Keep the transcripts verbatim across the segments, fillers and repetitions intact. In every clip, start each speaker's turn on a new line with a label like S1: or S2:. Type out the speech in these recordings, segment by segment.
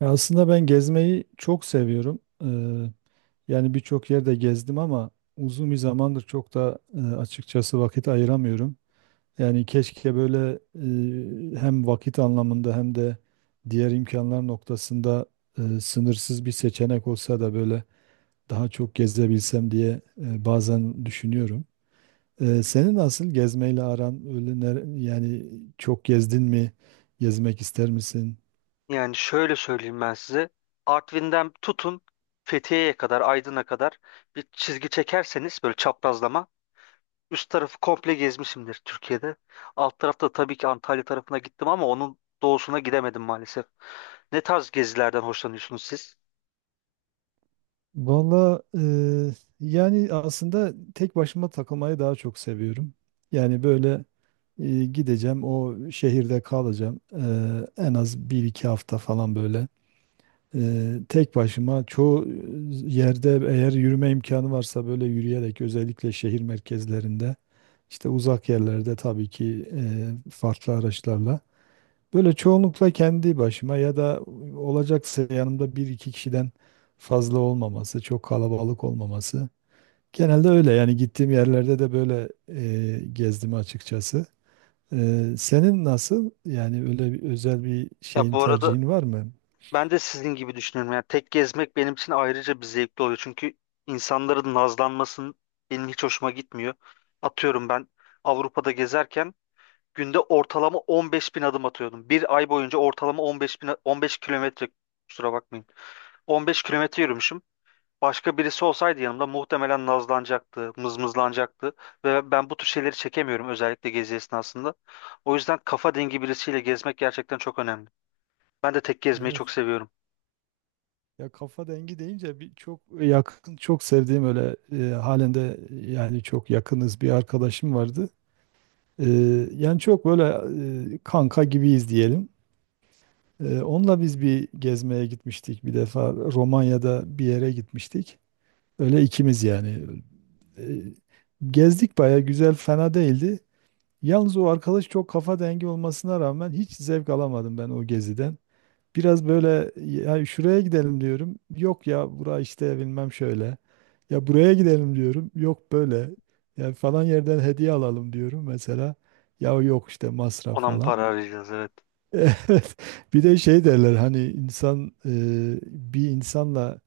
S1: Ya aslında ben gezmeyi çok seviyorum. Eee, yani birçok yerde gezdim ama uzun bir zamandır çok da e, açıkçası vakit ayıramıyorum. Yani keşke böyle e, hem vakit anlamında hem de diğer imkanlar noktasında e, sınırsız bir seçenek olsa da böyle daha çok gezebilsem diye e, bazen düşünüyorum. E, senin nasıl gezmeyle aran öyle ner- yani çok gezdin mi? Gezmek ister misin?
S2: Yani şöyle söyleyeyim ben size. Artvin'den tutun Fethiye'ye kadar, Aydın'a kadar bir çizgi çekerseniz böyle çaprazlama üst tarafı komple gezmişimdir Türkiye'de. Alt tarafta tabii ki Antalya tarafına gittim ama onun doğusuna gidemedim maalesef. Ne tarz gezilerden hoşlanıyorsunuz siz?
S1: Valla eee, yani aslında tek başıma takılmayı daha çok seviyorum. Yani böyle eee, gideceğim o şehirde kalacağım. Eee, en az bir iki hafta falan böyle. Eee, tek başıma çoğu yerde eğer yürüme imkanı varsa böyle yürüyerek, özellikle şehir merkezlerinde, işte uzak yerlerde tabii ki eee, farklı araçlarla. Böyle çoğunlukla kendi başıma, ya da olacaksa yanımda bir iki kişiden fazla olmaması, çok kalabalık olmaması. Genelde öyle yani, gittiğim yerlerde de böyle e, gezdim açıkçası. E, senin nasıl? Yani öyle bir, özel bir
S2: Ya
S1: şeyin
S2: bu arada
S1: tercihin var mı?
S2: ben de sizin gibi düşünüyorum. Yani tek gezmek benim için ayrıca bir zevkli oluyor. Çünkü insanların nazlanmasının benim hiç hoşuma gitmiyor. Atıyorum ben Avrupa'da gezerken günde ortalama on beş bin adım atıyordum. Bir ay boyunca ortalama on beş bin, on beş kilometre kusura bakmayın. on beş kilometre yürümüşüm. Başka birisi olsaydı yanımda muhtemelen nazlanacaktı, mızmızlanacaktı. Ve ben bu tür şeyleri çekemiyorum özellikle gezi esnasında. O yüzden kafa dengi birisiyle gezmek gerçekten çok önemli. Ben de tek gezmeyi
S1: Evet.
S2: çok seviyorum.
S1: Ya kafa dengi deyince bir çok yakın, çok sevdiğim öyle e, halen de yani çok yakınız, bir arkadaşım vardı. Ee, yani çok böyle e, kanka gibiyiz diyelim. Ee, onunla biz bir gezmeye gitmiştik, bir defa Romanya'da bir yere gitmiştik. Öyle ikimiz yani. Ee, Gezdik, baya güzel, fena değildi. Yalnız o arkadaş çok kafa dengi olmasına rağmen hiç zevk alamadım ben o geziden. Biraz böyle ya şuraya gidelim diyorum. Yok ya bura işte bilmem şöyle. Ya buraya gidelim diyorum. Yok böyle. Ya falan yerden hediye alalım diyorum mesela. Ya yok işte masraf
S2: Ona mı
S1: falan.
S2: para arayacağız? Evet.
S1: Evet. Bir de şey derler, hani insan e, bir insanla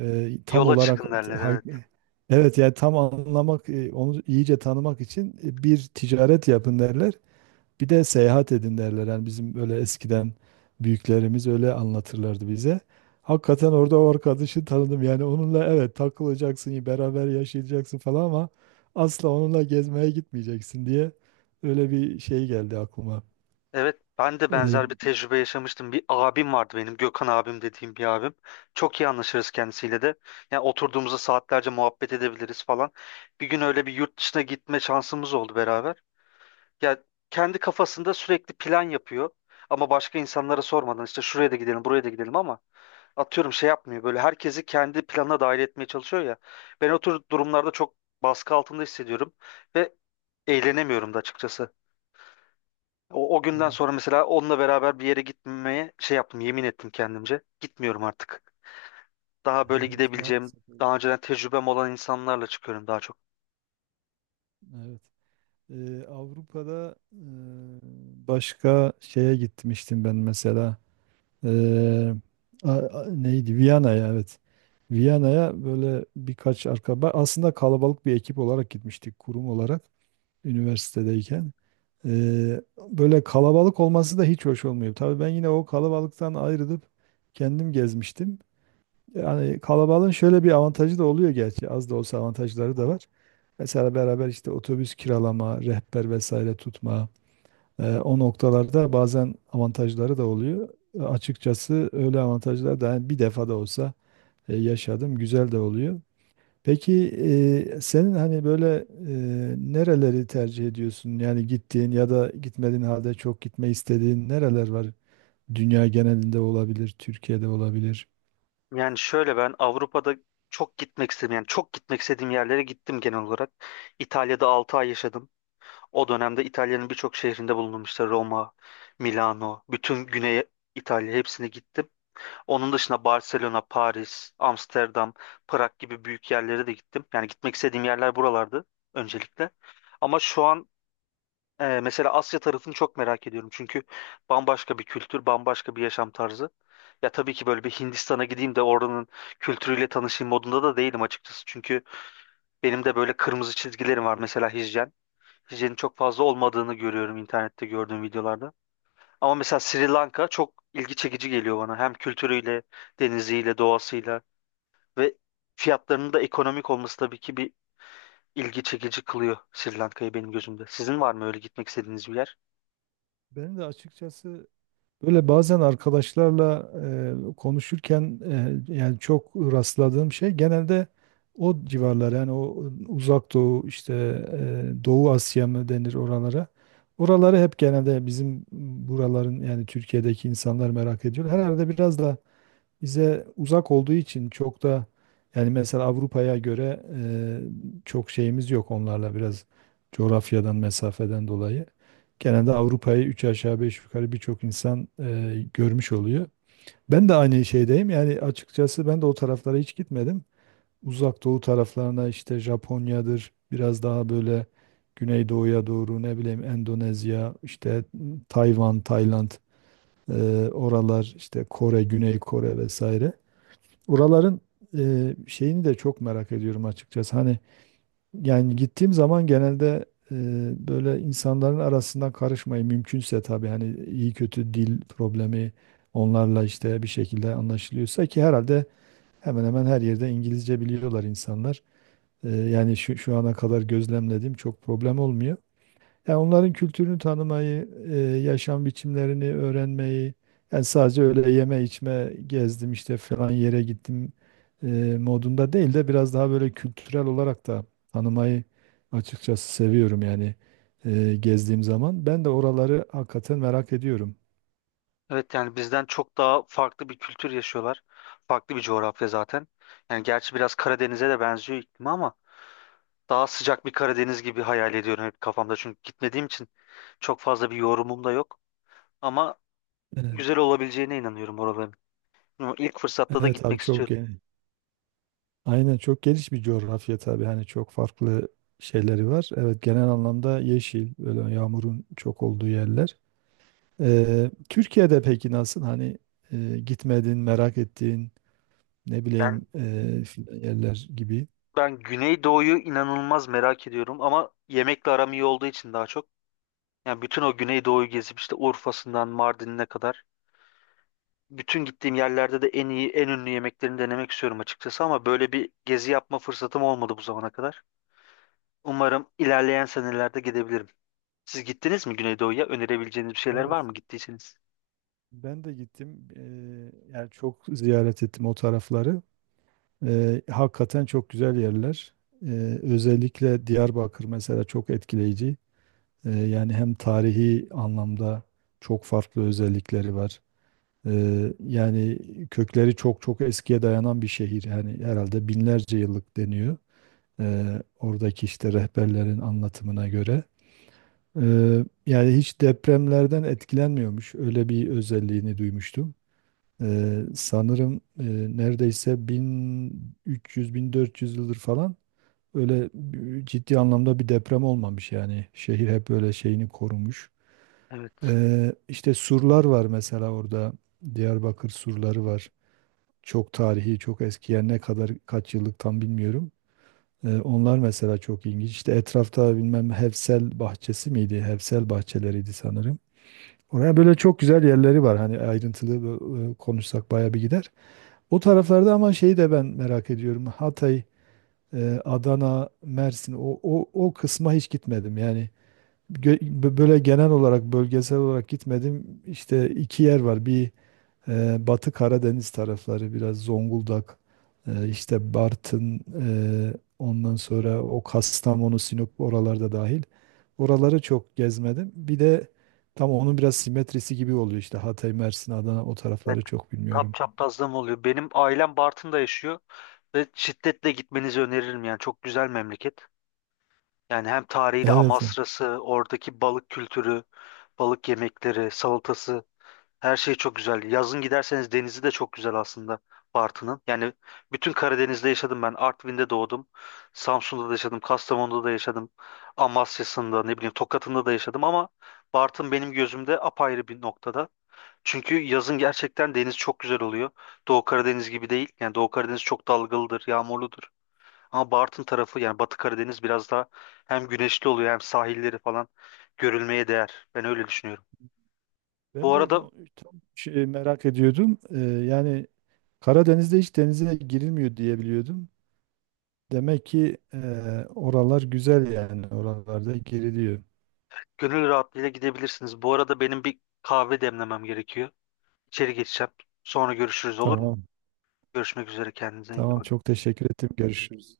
S1: e, tam
S2: Yola
S1: olarak
S2: çıkın derler.
S1: ha-
S2: Evet.
S1: evet, yani tam anlamak, e, onu iyice tanımak için e, bir ticaret yapın derler. Bir de seyahat edin derler. Yani bizim öyle eskiden büyüklerimiz öyle anlatırlardı bize. Hakikaten orada o arkadaşı tanıdım. Yani onunla evet takılacaksın, beraber yaşayacaksın falan, ama asla onunla gezmeye gitmeyeceksin diye öyle bir şey geldi aklıma.
S2: Evet, ben de
S1: Ee,
S2: benzer bir tecrübe yaşamıştım. Bir abim vardı benim, Gökhan abim dediğim bir abim. Çok iyi anlaşırız kendisiyle de. Yani oturduğumuzda saatlerce muhabbet edebiliriz falan. Bir gün öyle bir yurt dışına gitme şansımız oldu beraber. Ya kendi kafasında sürekli plan yapıyor. Ama başka insanlara sormadan işte şuraya da gidelim, buraya da gidelim ama atıyorum şey yapmıyor. Böyle herkesi kendi planına dahil etmeye çalışıyor ya. Ben o tür durumlarda çok baskı altında hissediyorum ve eğlenemiyorum da açıkçası. O, o günden
S1: evet.
S2: sonra mesela onunla beraber bir yere gitmemeye şey yaptım, yemin ettim kendimce. Gitmiyorum artık. Daha böyle
S1: Evet,
S2: gidebileceğim,
S1: maalesef öyle.
S2: daha önceden tecrübem olan insanlarla çıkıyorum daha çok.
S1: Evet. Ee, Avrupa'da e, başka şeye gitmiştim ben mesela. Eee, a- a- Neydi? Viyana'ya, evet. Viyana'ya böyle birkaç arkadaş, aslında kalabalık bir ekip olarak gitmiştik, kurum olarak, üniversitedeyken. Eee, Böyle kalabalık olması da hiç hoş olmuyor. Tabii ben yine o kalabalıktan ayrılıp kendim gezmiştim. Yani kalabalığın şöyle bir avantajı da oluyor gerçi. Az da olsa avantajları da var. Mesela beraber işte otobüs kiralama, rehber vesaire tutma. Eee, o noktalarda bazen avantajları da oluyor. E, Açıkçası öyle avantajlar da hani bir defa da olsa e, yaşadım. Güzel de oluyor. Peki e, senin hani böyle e, nereleri tercih ediyorsun? Yani gittiğin ya da gitmediğin halde çok gitme istediğin nereler var? Dünya genelinde olabilir, Türkiye'de olabilir.
S2: Yani şöyle ben Avrupa'da çok gitmek istedim. Yani çok gitmek istediğim yerlere gittim genel olarak. İtalya'da altı ay yaşadım. O dönemde İtalya'nın birçok şehrinde bulundum. İşte Roma, Milano, bütün Güney İtalya hepsine gittim. Onun dışında Barcelona, Paris, Amsterdam, Prag gibi büyük yerlere de gittim. Yani gitmek istediğim yerler buralardı öncelikle. Ama şu an e, mesela Asya tarafını çok merak ediyorum. Çünkü bambaşka bir kültür, bambaşka bir yaşam tarzı. Ya tabii ki böyle bir Hindistan'a gideyim de oranın kültürüyle tanışayım modunda da değilim açıkçası. Çünkü benim de böyle kırmızı çizgilerim var. Mesela hijyen. Hijyenin çok fazla olmadığını görüyorum internette gördüğüm videolarda. Ama mesela Sri Lanka çok ilgi çekici geliyor bana. Hem kültürüyle, deniziyle, doğasıyla. Ve fiyatlarının da ekonomik olması tabii ki bir ilgi çekici kılıyor Sri Lanka'yı benim gözümde. Sizin var mı öyle gitmek istediğiniz bir yer?
S1: Benim de açıkçası, böyle bazen arkadaşlarla e, konuşurken e, yani çok rastladığım şey genelde o civarlar, yani o Uzak Doğu, işte e, Doğu Asya mı denir oralara. Oraları hep genelde bizim buraların, yani Türkiye'deki insanlar merak ediyor. Herhalde biraz da bize uzak olduğu için çok da, yani mesela Avrupa'ya göre e, çok şeyimiz yok onlarla, biraz coğrafyadan, mesafeden dolayı. Genelde Avrupa'yı üç aşağı beş yukarı birçok insan e, görmüş oluyor. Ben de aynı şeydeyim. Yani açıkçası ben de o taraflara hiç gitmedim. Uzak Doğu taraflarına işte Japonya'dır, biraz daha böyle Güneydoğu'ya doğru, ne bileyim Endonezya, işte Tayvan, Tayland, e, oralar işte Kore, Güney Kore vesaire. Oraların e, şeyini de çok merak ediyorum açıkçası. Hani yani gittiğim zaman genelde e, böyle insanların arasından karışmayı, mümkünse tabii, hani iyi kötü dil problemi, onlarla işte bir şekilde anlaşılıyorsa, ki herhalde hemen hemen her yerde İngilizce biliyorlar insanlar. E, yani şu, şu ana kadar gözlemlediğim çok problem olmuyor. Yani onların kültürünü tanımayı, e, yaşam biçimlerini öğrenmeyi, yani sadece öyle yeme içme gezdim işte falan yere gittim e, modunda değil de biraz daha böyle kültürel olarak da tanımayı açıkçası seviyorum, yani e, gezdiğim zaman. Ben de oraları hakikaten merak ediyorum.
S2: Evet yani bizden çok daha farklı bir kültür yaşıyorlar. Farklı bir coğrafya zaten. Yani gerçi biraz Karadeniz'e de benziyor iklimi ama daha sıcak bir Karadeniz gibi hayal ediyorum hep kafamda. Çünkü gitmediğim için çok fazla bir yorumum da yok. Ama
S1: Evet.
S2: güzel olabileceğine inanıyorum oraların. Ama İlk fırsatta da
S1: Evet abi,
S2: gitmek
S1: çok
S2: istiyorum.
S1: geniş. Aynen, çok geniş bir coğrafya tabii. Hani çok farklı şeyleri var. Evet, genel anlamda yeşil, böyle yağmurun çok olduğu yerler. Ee, Türkiye'de peki nasıl? Hani e, gitmedin, merak ettiğin, ne
S2: Ben,
S1: bileyim e, filan yerler gibi.
S2: ben Güneydoğu'yu inanılmaz merak ediyorum ama yemekle aram iyi olduğu için daha çok. Yani bütün o Güneydoğu'yu gezip işte Urfa'sından Mardin'ine kadar bütün gittiğim yerlerde de en iyi, en ünlü yemeklerini denemek istiyorum açıkçası ama böyle bir gezi yapma fırsatım olmadı bu zamana kadar. Umarım ilerleyen senelerde gidebilirim. Siz gittiniz mi Güneydoğu'ya? Önerebileceğiniz bir şeyler
S1: Evet.
S2: var mı gittiyseniz?
S1: Ben de gittim. Eee, yani çok ziyaret ettim o tarafları. Eee, hakikaten çok güzel yerler. Eee, özellikle Diyarbakır mesela çok etkileyici. Eee, yani hem tarihi anlamda çok farklı özellikleri var. Eee, yani kökleri çok çok eskiye dayanan bir şehir. Yani herhalde binlerce yıllık deniyor. Eee, oradaki işte rehberlerin anlatımına göre. Eee, yani hiç depremlerden etkilenmiyormuş. Öyle bir özelliğini duymuştum. Ee, sanırım e, neredeyse bin üç yüz bin dört yüz yıldır falan öyle bir- ciddi anlamda bir deprem olmamış yani. Şehir hep böyle şeyini korumuş.
S2: Evet.
S1: Ee, işte surlar var mesela orada. Diyarbakır surları var. Çok tarihi, çok eski, yani ne kadar kaç yıllık tam bilmiyorum. Ee, onlar mesela çok ilginç. İşte etrafta bilmem Hevsel bahçesi miydi? Hevsel bahçeleriydi sanırım. Oraya böyle çok güzel yerleri var. Hani ayrıntılı e, konuşsak bayağı bir gider. O taraflarda, ama şeyi de ben merak ediyorum. Hatay, e, Adana, Mersin, o, o, o kısma hiç gitmedim. Yani gö- bö- böyle genel olarak, bölgesel olarak gitmedim. İşte iki yer var. Bir e, Batı Karadeniz tarafları, biraz Zonguldak, e, işte Bartın, e, ondan sonra o Kastamonu, Sinop, oralarda dahil. Oraları çok gezmedim. Bir de tam onun biraz simetrisi gibi oluyor işte Hatay, Mersin, Adana, o
S2: Evet.
S1: tarafları çok
S2: Tap
S1: bilmiyorum.
S2: çaprazlığım oluyor. Benim ailem Bartın'da yaşıyor ve şiddetle gitmenizi öneririm yani. Çok güzel memleket. Yani hem tarihi de
S1: Evet.
S2: Amasra'sı, oradaki balık kültürü, balık yemekleri, salatası, her şey çok güzel. Yazın giderseniz denizi de çok güzel aslında Bartın'ın. Yani bütün Karadeniz'de yaşadım ben. Artvin'de doğdum. Samsun'da da yaşadım. Kastamonu'da da yaşadım. Amasya'sında ne bileyim Tokat'ında da yaşadım ama Bartın benim gözümde apayrı bir noktada. Çünkü yazın gerçekten deniz çok güzel oluyor. Doğu Karadeniz gibi değil. Yani Doğu Karadeniz çok dalgalıdır, yağmurludur. Ama Bartın tarafı yani Batı Karadeniz biraz daha hem güneşli oluyor hem sahilleri falan görülmeye değer. Ben öyle düşünüyorum.
S1: Ben
S2: Bu
S1: de
S2: arada
S1: o tam şey merak ediyordum. Ee, yani Karadeniz'de hiç denize girilmiyor diye biliyordum. Demek ki e, oralar güzel, yani. Oralarda giriliyor.
S2: gönül rahatlığıyla gidebilirsiniz. Bu arada benim bir kahve demlemem gerekiyor. İçeri geçeceğim. Sonra görüşürüz, olur mu?
S1: Tamam.
S2: Görüşmek üzere, kendinize iyi
S1: Tamam,
S2: bakın.
S1: çok teşekkür ettim. Görüşürüz.